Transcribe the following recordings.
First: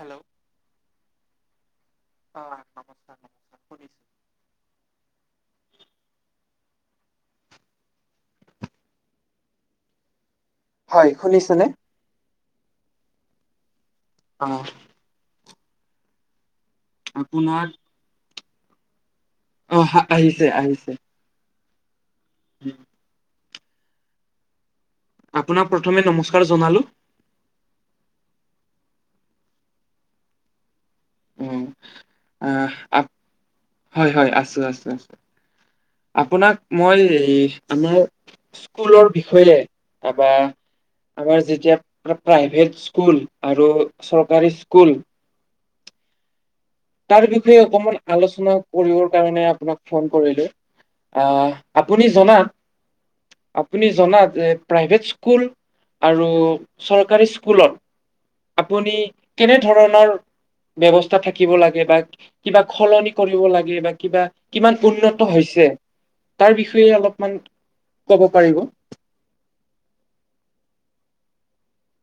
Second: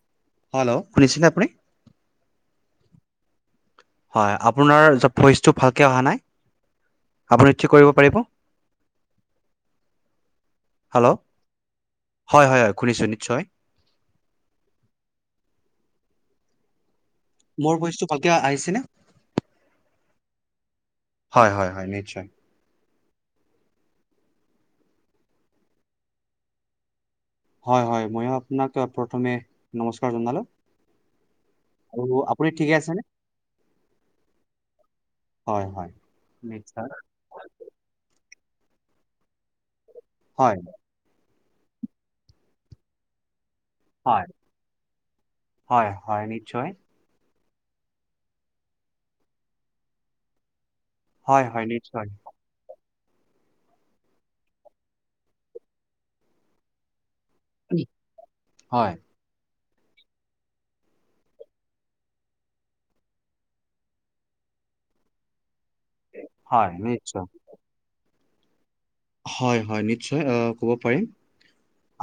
Hello hello শুনিছিলনে আপুনি। অ নমস্কাৰ, নমস্কাৰ। হয়, আপোনাৰ ভইচটো ভালকে অহা নাই। আপুনি কি কৰিব পাৰিব হয় হেল্ল' শুনিছেনে হয় হয় হয় খুনিছোঁ নিশ্চয় অ আপোনাক এতিয়া আহিছেনে অহ আহিছে আহিছে হয় হয় হয় নিশ্চয় উম আপোনাক প্ৰথমে নমস্কাৰ জনালোঁ হয় হয় ময়ো আপোনাক প্ৰথমে নমস্কাৰ জনালোঁ অ আহ ঠিকে আ আছেনে? হয় হয় আছো আছো আছো হয় হয়। আপোনাক নিশ্চয় মই আমাৰ স্কুলৰ বিষয়ে আমাৰ হয় আমাৰ যেতিয়া প্ৰাই প্ৰাইভেট স্কুল আৰু হয় চৰকাৰী স্কুল হয় হয় নিশ্চয় তেনেকৈয়ে অকমান আলোচনা কৰিবৰ কাৰণে আপোনাক ফোন কৰিলোঁ হয় আহ হয় আপুনি নিশ্চয়। জনাত আপুনি জনাত এ প্ৰাইভেট স্কুল আৰু চৰকাৰী স্কুল স্কুলত আপুনি হয় কেনে ধৰণৰ ব্যৱস্থা শিকিব লাগে বা কিবা সলনি কৰিব লাগে বা কিবা কিমান উন্নত হৈছে তাৰ হয় বিষয়ে নিশ্চয় অলপমান কব পাৰিব হয় হয় নিশ্চয় আ কব পাৰিম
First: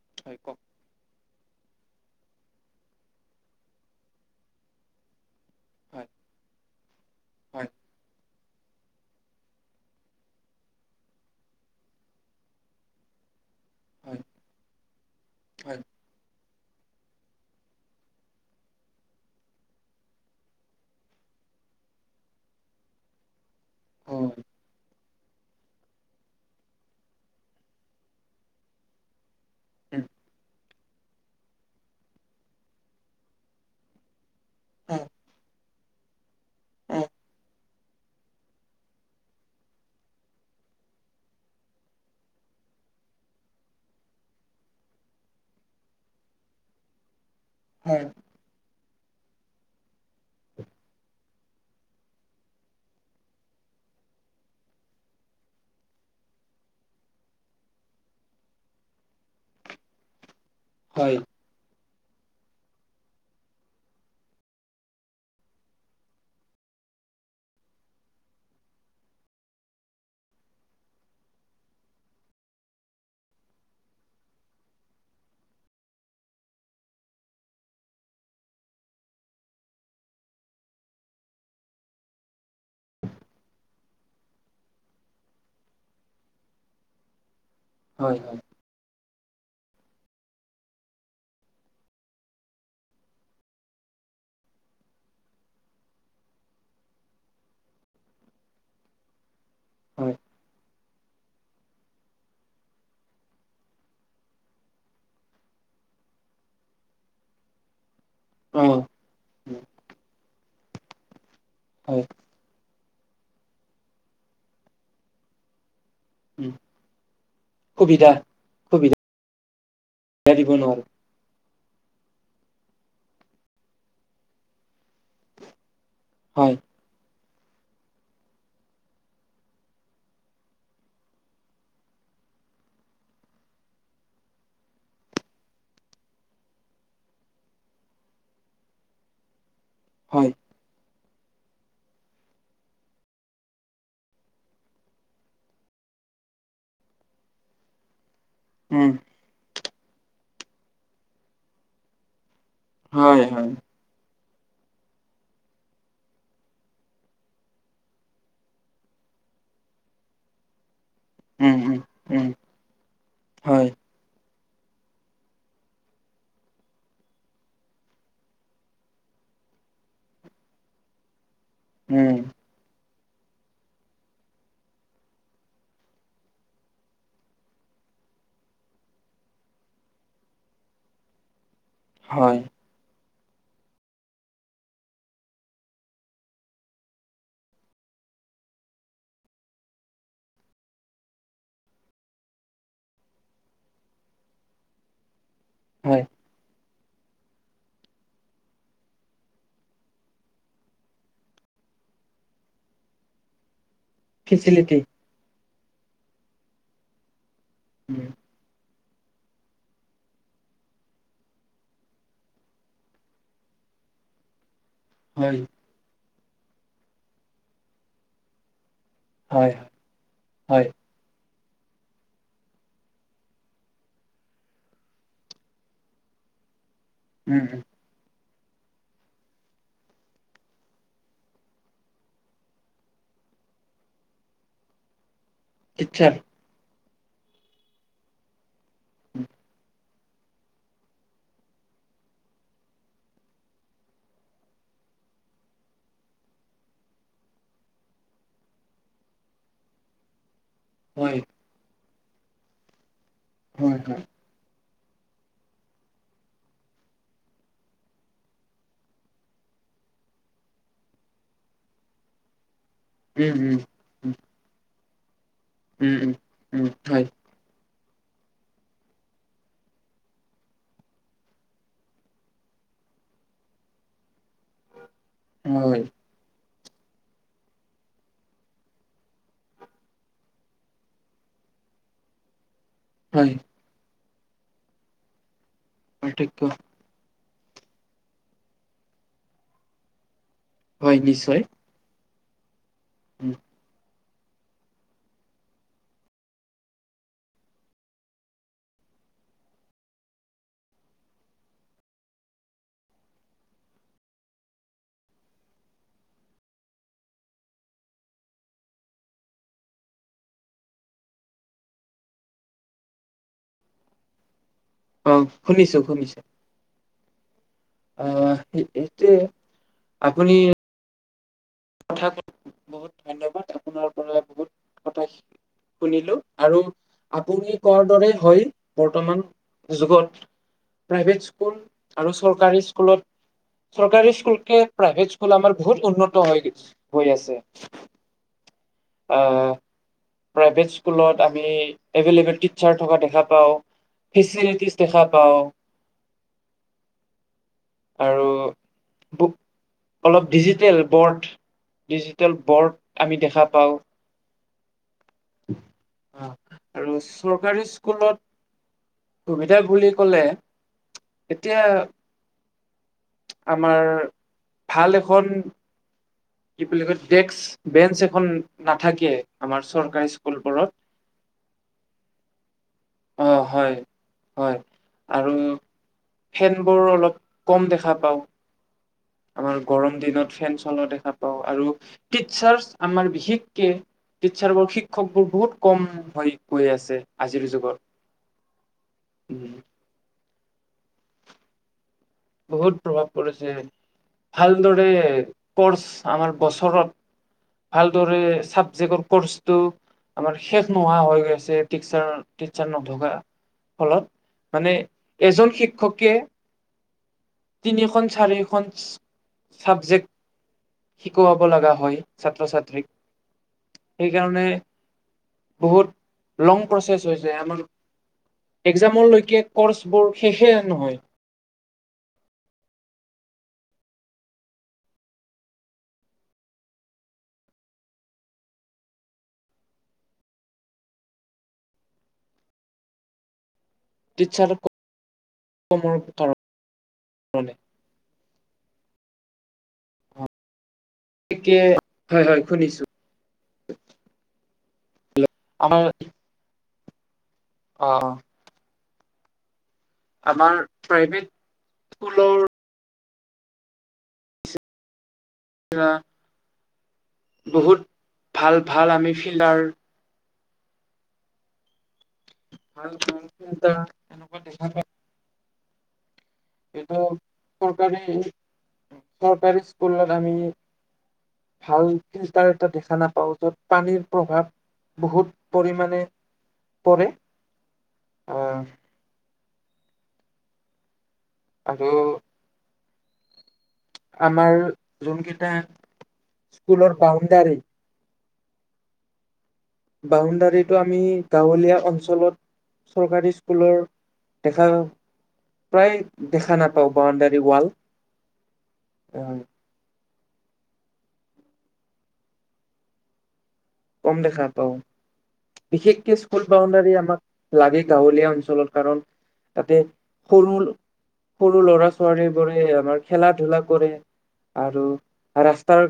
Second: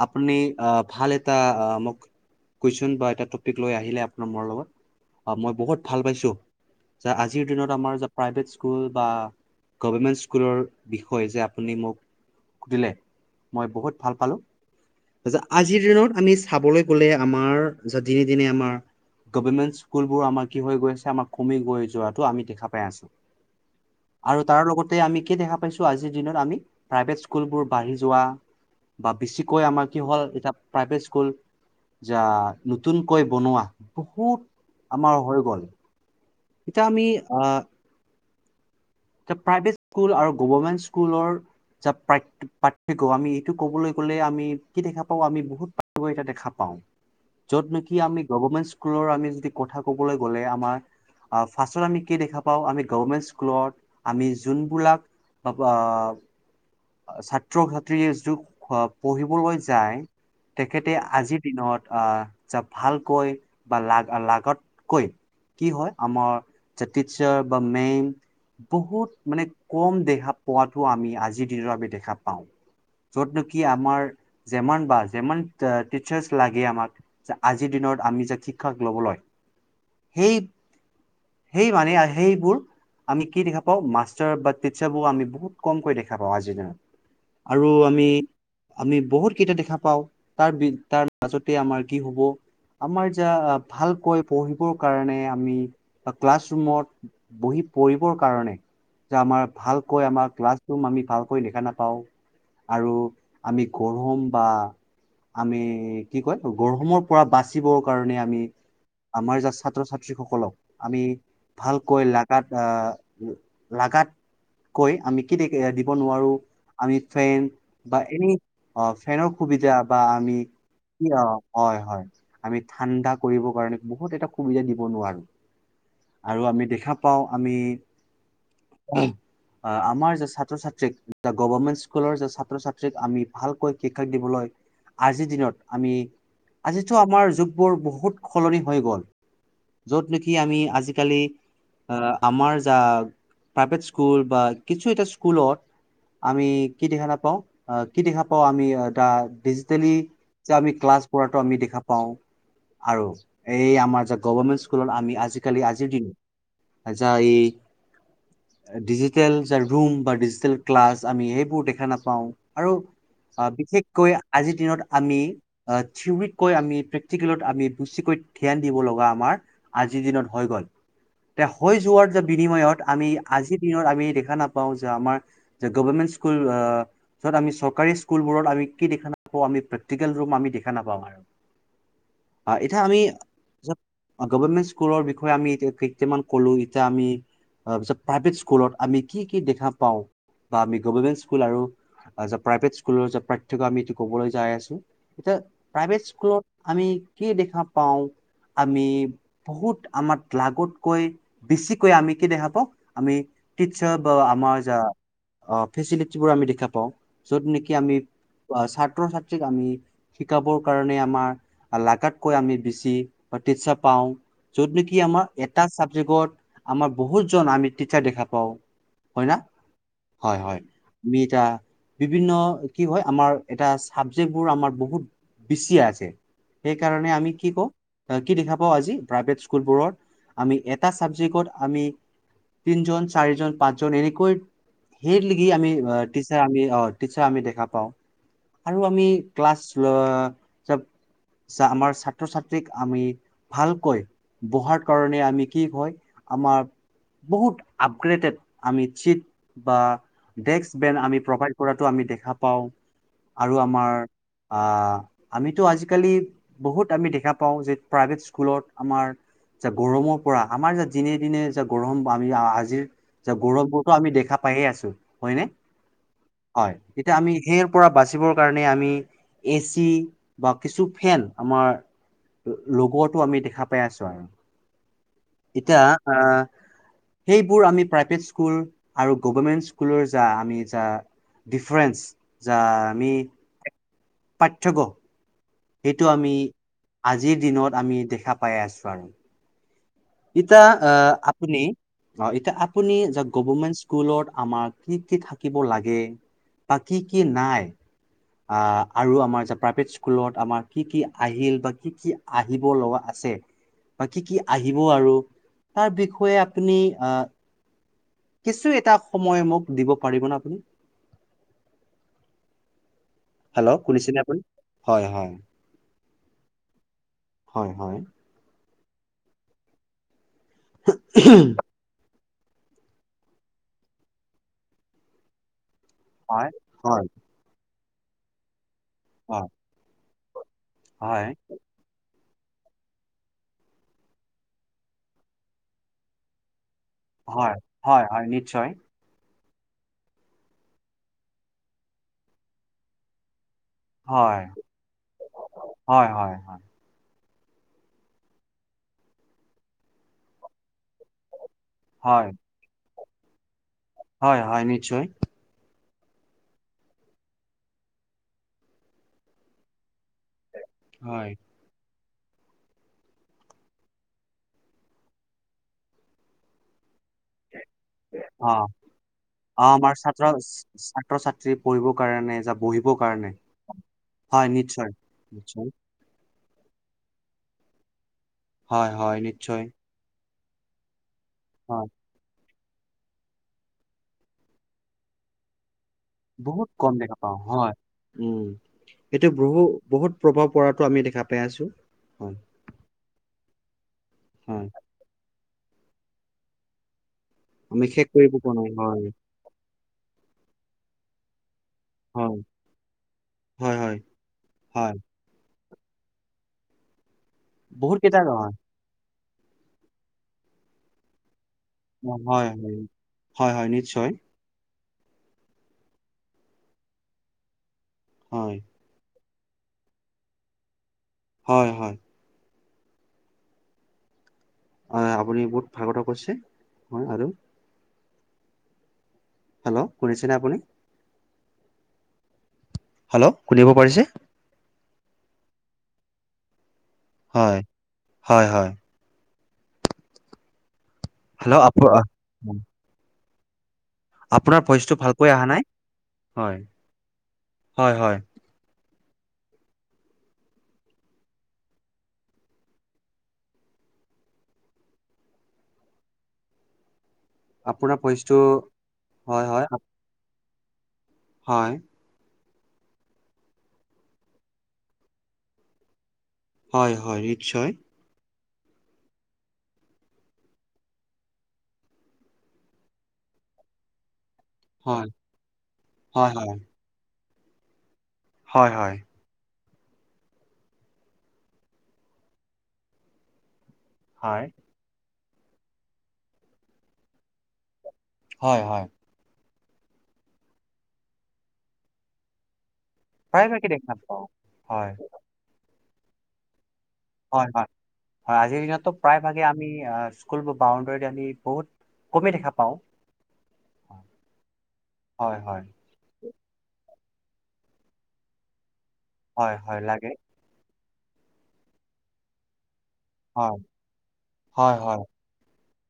আপুনি হয় কওক আ ভাল আ আ মোক কোৱেচ্ছন বা এটা টপিক লৈ আহিলে আপুনি মোৰ লগত অ মই বহুত হয় ভাল পাইছোঁ যা আজিৰ হয় দিনত আমাৰ যে প্ৰাইভেট স্কুল বা গভৰ্ণমেণ্ট স্কুলৰ বিষয় যে শুনি মোক সুধিলে মই বহুত ভাল হয় পালো আচ্ছা হয় হয় আজিৰ দিনত আমি চাবলৈ গ'লে আমাৰ যা দিনে দিনে আমাৰ গভৰ্ণমেণ্ট স্কুলবোৰ আমাৰ কি হৈ গৈ [unintelligible] আমাৰ কমি গৈ যোৱাটো আমি দেখা পাই আছো। উম অ আৰু তাৰ লগতে আমি কি দেখা পাইছো আজি আজিৰ দিনত আমি প্ৰাইভেট স্কুলবোৰ বাঢ়ি যোৱা বা বেছিকৈ আমাৰ কি হ'ল এতিয়া প্ৰাইভেট স্কুল যা নতুনকৈ বনোৱা বহুত আমাৰ হৈ গ'ল এতিয়া আমি আহ এতিয়া প্ৰাইভেট স্কুল আৰু গভৰ্ণমেণ্ট স্কুলৰ যে পাৰ্থক্য পাৰ্থক্য আমি এইটো ক'বলৈ গ'লে আমি কি দেখা পাওঁ আমি বহুত পাৰ্থক্য এতিয়া দেখা পাওঁ য'ত নেকি হয় আমি গভৰ্ণমেণ্ট স্কুলৰ আমি যদি কথা কবলৈ গ'লে আমাৰ আ ফাৰ্ষ্টত আমি কি দেখা পাওঁ আমি গভৰ্ণমেণ্ট স্কুলত আমি যোনবিলাক আহ ছাত্ৰ ছাত্ৰী য'ত পঢ়িবলৈ যায় তেখেতে হয় আজিৰ দিনত আহ যাহ ভালকৈ বা লাগ লাগতকৈ কি হয় আমাৰ চ্চা টিচাৰ বা মেম বহুত মানে কম দেখা পোৱাটো আমি আজিৰ দিনৰ আমি দেখা পাওঁ য'ত নেকি আমাৰ যেমান বা যেমান আ টিচাৰ্চ লাগে আমাক আজিৰ দি আমি যে শিক্ষা ল'বলৈ সেই সেই মানে আ সেইবোৰ আমি কি দেখা পাওঁ ‌মাষ্টাৰ বা টিচাৰবোৰ আমি বহুত কমকৈ দেখা পাওঁ আজিৰ দিনত আৰু আমি হয় হয় আমি বহুত সেই যে দেখা পাওঁ তাৰ বি তাৰ মাজতে আমাৰ কি হ'ব আমাৰ যা ভালকৈ পঢ়িবৰ কাৰণে আমি ক্লাছৰুমত বহি পঢ়ি সেইবোৰ কাৰণে যে আমাৰ ভালকৈ হয় আমাৰ ক্লাচ আমি ভালকৈ দেখা নাপাওঁ আৰু আমি গৰম বা আমি কি কয় গৰমৰ পৰা বাচিব কাৰণে আমি অ আমাৰ যা উম, ছাত্ৰ ছাত্ৰীসকলক আমি হয় ভালকৈ লাগাতকৈ আমি কে ন উম আমি ফেন বা সুবিধা এনে অ সুবিধা ফেনৰ সুবিধা বা আমি দিব নোৱাৰো কি অ হয় হয় আমি ঠাণ্ডা কৰিবৰ কাৰণে বহুত এটা সুবিধা দিব নোৱাৰো আৰু হয় আমি দেখা পাওঁ আমি আমাৰ যে ছাত্ৰ ছাত্ৰীক গভৰ্মেণ্ট স্কুলৰ যে ছাত্ৰ ছাত্ৰীক আমি ভালকৈ শিক্ষা দিবলৈ আজিৰ দিনত আমি আজিতো আমাৰ যুগবোৰ বহুত সলনি হৈ গ'ল যত হয় নেকি আমি আজিকালি আমাৰ যা প্ৰাইভেট স্কুল বা কিছু এটা স্কুলত আমি কি দেখ নাাপাওঁ কি দেখা পাও আমি এ উম ডিজিটেলি যে আমি ক্লাছ কৰাটো আমি দেখা পাওঁ আৰু হয় হয় এই আমাৰ গভৰ্মেণ্ট স্কুলত আমি আজিকালি আজিৰ দিনত যাই ডিজিটেল যে ৰৰু বা ডিজিটেল ক্লাছ আমি উম সেইবোৰ উম দেখা নাপাওঁ উম আৰু অ হয় বিশেষকৈ আজিৰ দিনত আমি থেওৰীতকৈ আমি প্ৰেক্টিকেলত আমি বেছিকৈ ধ্যান দিব লগা আমাৰ আজিৰ দিনত হৈ গল তে হৈ যোৱাৰ উম যে বিনিময়ত আমি আজিৰ দিনত আমি দেখা নাপাওঁ যে আমাৰ যে গভৰ্মেন্ত স্কুল যত আমি চৰকাৰী স্কুলবোৰত আমি কি দেখা নাপওঁ আমি প্ৰেক্টিকেল ৰুম আমি দেখা নাপাম আৰু হয় অ এতিয়া আমি গভমেণ্ট স্কুলৰ বিষয়ে আমি এতিয়া কেইটামান কলো এতিয়া আমি তাৰ পিছত প্ৰাইভেট স্কুলত আমি কি কি দেখা পাওঁ বা আমি গভমেন্ট স্কুল আৰু প্ৰাইভেট স্কুলৰ পাৰ্থক্য আমিটো কবলৈ যাই আছো এতিয়া প্ৰাইভেট হয় স্কুলত আমি কি দেখা পাওঁ। আমি বহুত আমাক লাগতকৈ বেছিকৈ আমি কি দেখা পাওঁ আমি টিৎসৰ বা আমাৰ যা ফেচিলিটি অ ফেচিলেটিবোৰ আমি দেখা পাওঁ যত নেকি আমি উম, ছাত্ৰ ছাত্ৰীক আমি শিকাব কাৰণে আমাৰ লাগাতকৈ আমি বেছি আমি বেছি উৰ্তিচ্চা পাওঁ অহ যত নেকি আমাৰ হয় এটা চাবজেক্টত আমাৰ বহুত জন আমি তিৎসাৰ দেখা পাও হয় ন হয় হয় মিটা বিভিন্ন কি হয় আমাৰ এটা চাবজেক্টবোৰ আমাৰ বহুত বেছি আছে সেইকাৰণে আমি উম কি উম কওঁ কি দেখা পাওঁ আজি প্ৰাইভেট স্কুলবোৰত আমি এটা ছাবজেক্টত আমি তিনজন চাৰিজন পাঁচজন এনেকৈ সেই লৈকে আমি টিচাৰ টিৎসাৰ আমি দেখা পাওঁ আৰু আমি ক্লাছ আমাৰ ছাত্ৰ ছাত্ৰীক আমি ভালকৈ বহাৰ কাৰণে আমি কি হয় আমাৰ বহুত আপগ্ৰেডেড আমি চিত বা ডেস্ক বেন হয় আমি প্ৰভাইড কৰাতটো আমি দেখা পাওঁ আৰু হয় আমাৰ হয় আহ আমিতো আজিকালি বহুত আমি দেখা পাওঁ যে প্ৰাইভেট স্কুলত আমাৰ যে গৰমৰ পৰা আমাৰ যা দিনে দিনে যে গৰম আমি আজিৰ যে উম উম গৰমবোৰতো আমি উম দেখা পাইয়ে আছো হয়নে উম উম উম হয় তেতিয়া আমি সেই পৰা বাচিবৰ কাৰণে আমি এচি বা কিছু ফেন আমাৰ লগতো আমি দেখা পাই আছো আৰু এতিয়া হয় আহ সেইবোৰ আমি প্ৰাইভেট স্কুল আৰু গভমেন্ট স্কুলৰ যা আমি যা ডিফ্ৰেন্স য আমি হয় পাৰ্থক্য সেইটো আমি পাৰ্থক্য আজিৰ দিনত আমি দেখা পাই আছোঁ আৰু এতিয়া অ হয় নিশ্চয় আপুনি অ এতিয়া আপুনি য উম, গভমেট স্কুলত আমাৰ কি কি থাকিব লাগে বা কি কি নাই আহ আৰু আমাৰ প্ৰাইভেট স্কুলত আমাৰ কি কি আহিল বা কি কি আহিব লগা আ বা কি কি আহিব আৰু তাৰ বিষয়ে আপুনি আহ কিছু এটা সময় মোক দিব পাৰিবনে আপুনি হেল্ল' শুনিছিলে আপুনি হয় অ হয় শুনিছো শুনিছো হয় হয় অ এয়টোৱে আপুনি উ কথা বহুত ধন্যবাদ আপোনাৰ পৰা বহুত কথা শিক শুনিলো হয় আৰু হয় আপুনি কোৱাৰ দৰে হয় বৰ্তমান হয় যুগত প্ৰাইভেট হয় স্কুল আৰু চৰকাৰী স্কুলত চৰকাৰী স্কুল কে প্ৰাইভেট স্কুল আমাৰ বহুত উন্নত হৈ গ হৈ আছে হয় হয় হয় নিশ্চয় আহ প্ৰাইভেট স্কুলত আমি এভলেবল টিচাৰ থকা দেখা পাও হয় ফেচিলিটিছ দেখা পাও হয় হয় হয় আৰু অলপ ডিজিটেল বৰ্ড হয় ডিজিটেল বৰ্ড আমি দেখা পাওঁ হয় হয় নিশ্চয় অ আৰু চৰকাৰী স্কুলত সুবিধা বুলি কলে হয় এতিয়া আমাৰ ভাল এখন কিপ ডে্ক বেঞ্চ এখন অ নাথাকে আমাৰ চৰকাৰী স্কুলবোৰত কাৰ পঢ়িবৰ অ কাৰনে হয় হয় নিশ্চয় আৰু নিশ্চয়। ফেনবোৰ অলপ কম দেখা পাওঁ। হয় হয় আমাৰ নিশ্চয়। গৰম দিনত ফেন চলোৱা দেখা পাওঁ আৰু হয়, কিঽ স্বাজ আমাৰ বিশেষকে টিচাৰ বোৰ শিক্ষক বোৰ বহুত কম হৈ বহুত গৈ আছে আজিৰ যুগত সটো উম, বহু বহুত প্ৰভাৱ পৰাতো আমি দেখা পাই আছো। হয়, বহুত প্ৰভাৱ পৰিছে হয়, ভালদৰে কৰ্চ আমাৰ বছৰত আমি শেষ ভালদৰে কৰিব পৰা নাই হয়, চাবজেক্ৰ কৰ্চটো আমাৰ শেষ নোহোৱা হৈ গৈছে। হয়, টিচাৰ নথকা হয়, হয়। ফলত মানে হয়, এজন শিক্ষকে বহুত তিনিখন কেইটা হয়, হয়। চাৰিখন ছাবজেক্ট শিকোৱাব লগা হয় ছাত্ৰ ছাত্ৰীক হয়, হয়, নিশ্চয় সেইকাৰণে বহুত লং প্ৰচেছ হৈছে আমাৰ হয়, এক্জামলৈকে কৰ্চ বোৰ শেষে নহয়। হয় হয়। অ আপুনি বহুত ভাগত কৰিছে হ আৰু হেল্ল' শুনিছেনে আপুনি হেল্ল' শুনিব পাৰিছে। [inaudible] কাৰণে হয়, হয়, হয়। গতিকে, হেল্ল' আপ হয়, হয়, শুনিছো। আপোনাৰ ভইচটো ভালকৈ অহা নাই। আমাৰ হয়, হয়, অ' হয়। আমাৰ প্ৰাইভেট স্কুলৰ বহুত আপোনাৰ ভইচটো ভাল ভাল আমি হয়, ফিল্ডাৰ হয়, আপ- হয়। ভাল ভাল চা এনেকুৱা দেখা পায় হয়, এইটো হয়, নিশ্চয় চৰকাৰী, চৰকাৰী স্কুলত আমি ভাল ফিল্টাৰ এটা দেখা নাপাও য'ত পানীৰ। প্ৰভাৱ হয়। বহুত পৰিমাণে হয়, হয়, পৰে। আহ হয়, হয়। আৰু হয়। আমাৰ যোনকেইটা স্কুলৰ বাউণ্ডাৰী হয়, হয়। বাউণ্ডাৰীটো আমি গাঁৱলীয়া অঞ্চলত চৰকাৰী প্ৰায়ভাগে স্কুলৰ দেখা পাওঁ। দেখা হয়, প্ৰায়, দেখা নথা হয়, হয়। হয় আজিৰ দিনতো প্ৰায় ভাগে আমি আহ স্কুলবোৰ বাউণ্ডৰীত আমি বহুত কমেই দেখা পাওঁ। কম দেখা পাও। হয়, হয়, বিশেষকে স্কুল বাউণ্ডাৰী আমাক লাগে। গাঁৱলীয়া অঞ্চলত কাৰণ হয়, তাতে হয়, লাগে। সৰু সৰু ল'ৰা ছোৱালী বোৰে আমাৰ খেলা হয়, ধুলা কৰে হয়, আৰু হয়, ৰাস্ত ৰাস্তাৰ,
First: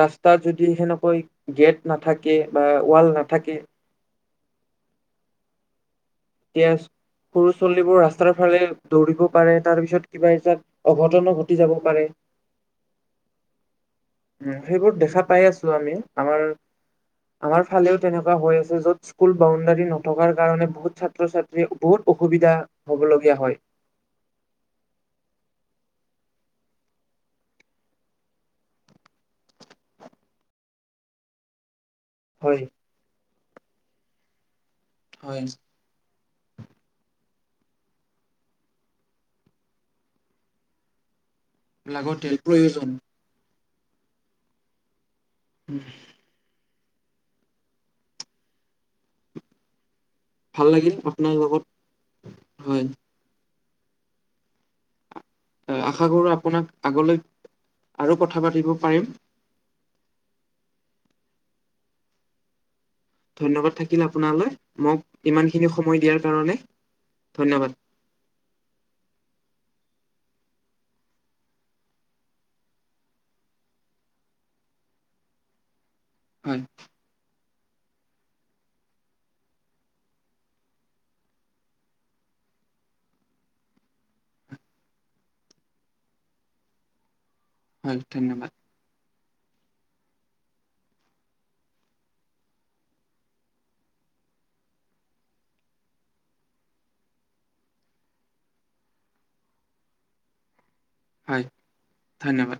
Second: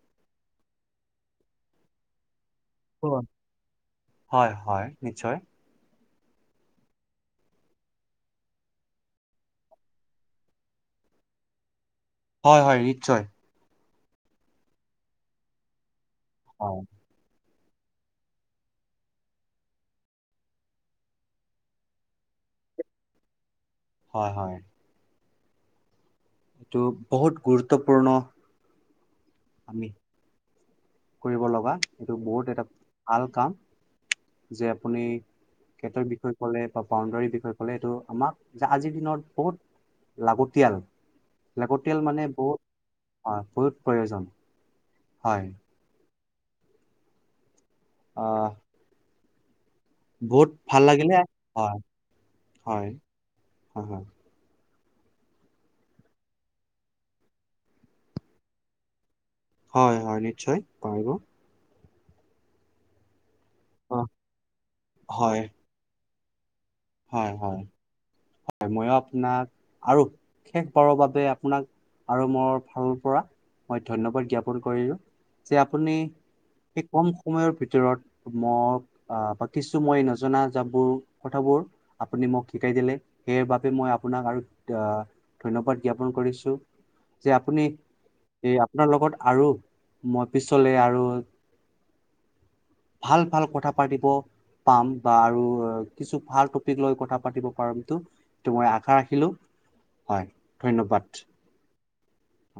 ৰাস্তা যদি সেনেকৈ গেট নাথাকে। বা ৱাল নাথাকে হয়, হয় নিশ্চয়। ইয়েছ। সৰু ছলীবোৰ ৰাস্তাৰ ফালে দৌৰিব পাৰে, তাৰ পিছত কিবা এটাত অঘটন ঘটি যাব পাৰে। হয়, হয় নিশ্চয়। উম, সেইবোৰ দেখা পাই আছো। আমি আমাৰ হয়, আমাৰ ফালেও তেনেকুৱা হৈ আছে য'ত স্কুল বাউণ্ডাৰী নথকাৰ কাৰণে বহুত ছা ছাত্ৰ, ছাত্ৰী বহুত অসুবিধা হবলগীয়া হয়। হয়, হয়। এইটো বহুত গুৰুত্বপূৰ্ণ। আমি কৰিব লগা, এইটো বহুত হয় এটা ভাল কাম। যে আপুনি হয় সিহঁতৰ বিষয়ে কলে, বা বাউণ্ডৰী বিষয়ে কলে, এইটো আমাক যে আজিৰ দিনত বহুত লাগতিয়াল, লাগতিয়াল মানে বহুত, হয় বহুত প্ৰয়োজন। হয়। উম। আ। বহুত ভাল লাগিল লাগিলে, আপোনাৰ লগত হয়, হয়, হয়, হয়। আশা কৰো আপোনাক আগলৈ আৰু কথা পাতিব পাৰিম। হয়, হয়, নিশ্চয় পাৰিব। ধন্যবাদ থাকিল অ', আপোনালৈ, মোক হয়, ইমান খিনি সময় দিয়াৰ কাৰণে। হয়, হয়, ধন্যবাদ হয়। মইও আপোনাক আৰু শেষ ক'ৰবাতে আপোনাক আৰু মোৰ ফালৰ পৰা মই ধন্যবাদ জ্ঞাপন কৰিলো। যে আপুনি হয় সেই কম সময়ৰ ভিতৰত ভিতৰত মোক আহ বা কিছু মই নজনা যাবোৰ কথাবোৰ আপুনি মোক শিকাই দিলে। সেই বাবে মই আপোনাক আৰু ধন্যবাদ জ্ঞাপন কৰিছো। যে আপুনি হয় ধন্যবাদ এই আপোনাৰ লগত আৰু মই পিছলৈ আৰু ভাল, ভাল কথা পাতিব পাম বা আৰু কিছু ভাল লৈ কথা পাতিব পাৰমটো, মই আশা ৰাখিলোঁ, হয়। ধন্যবাদ। হয় ধন্যবাদ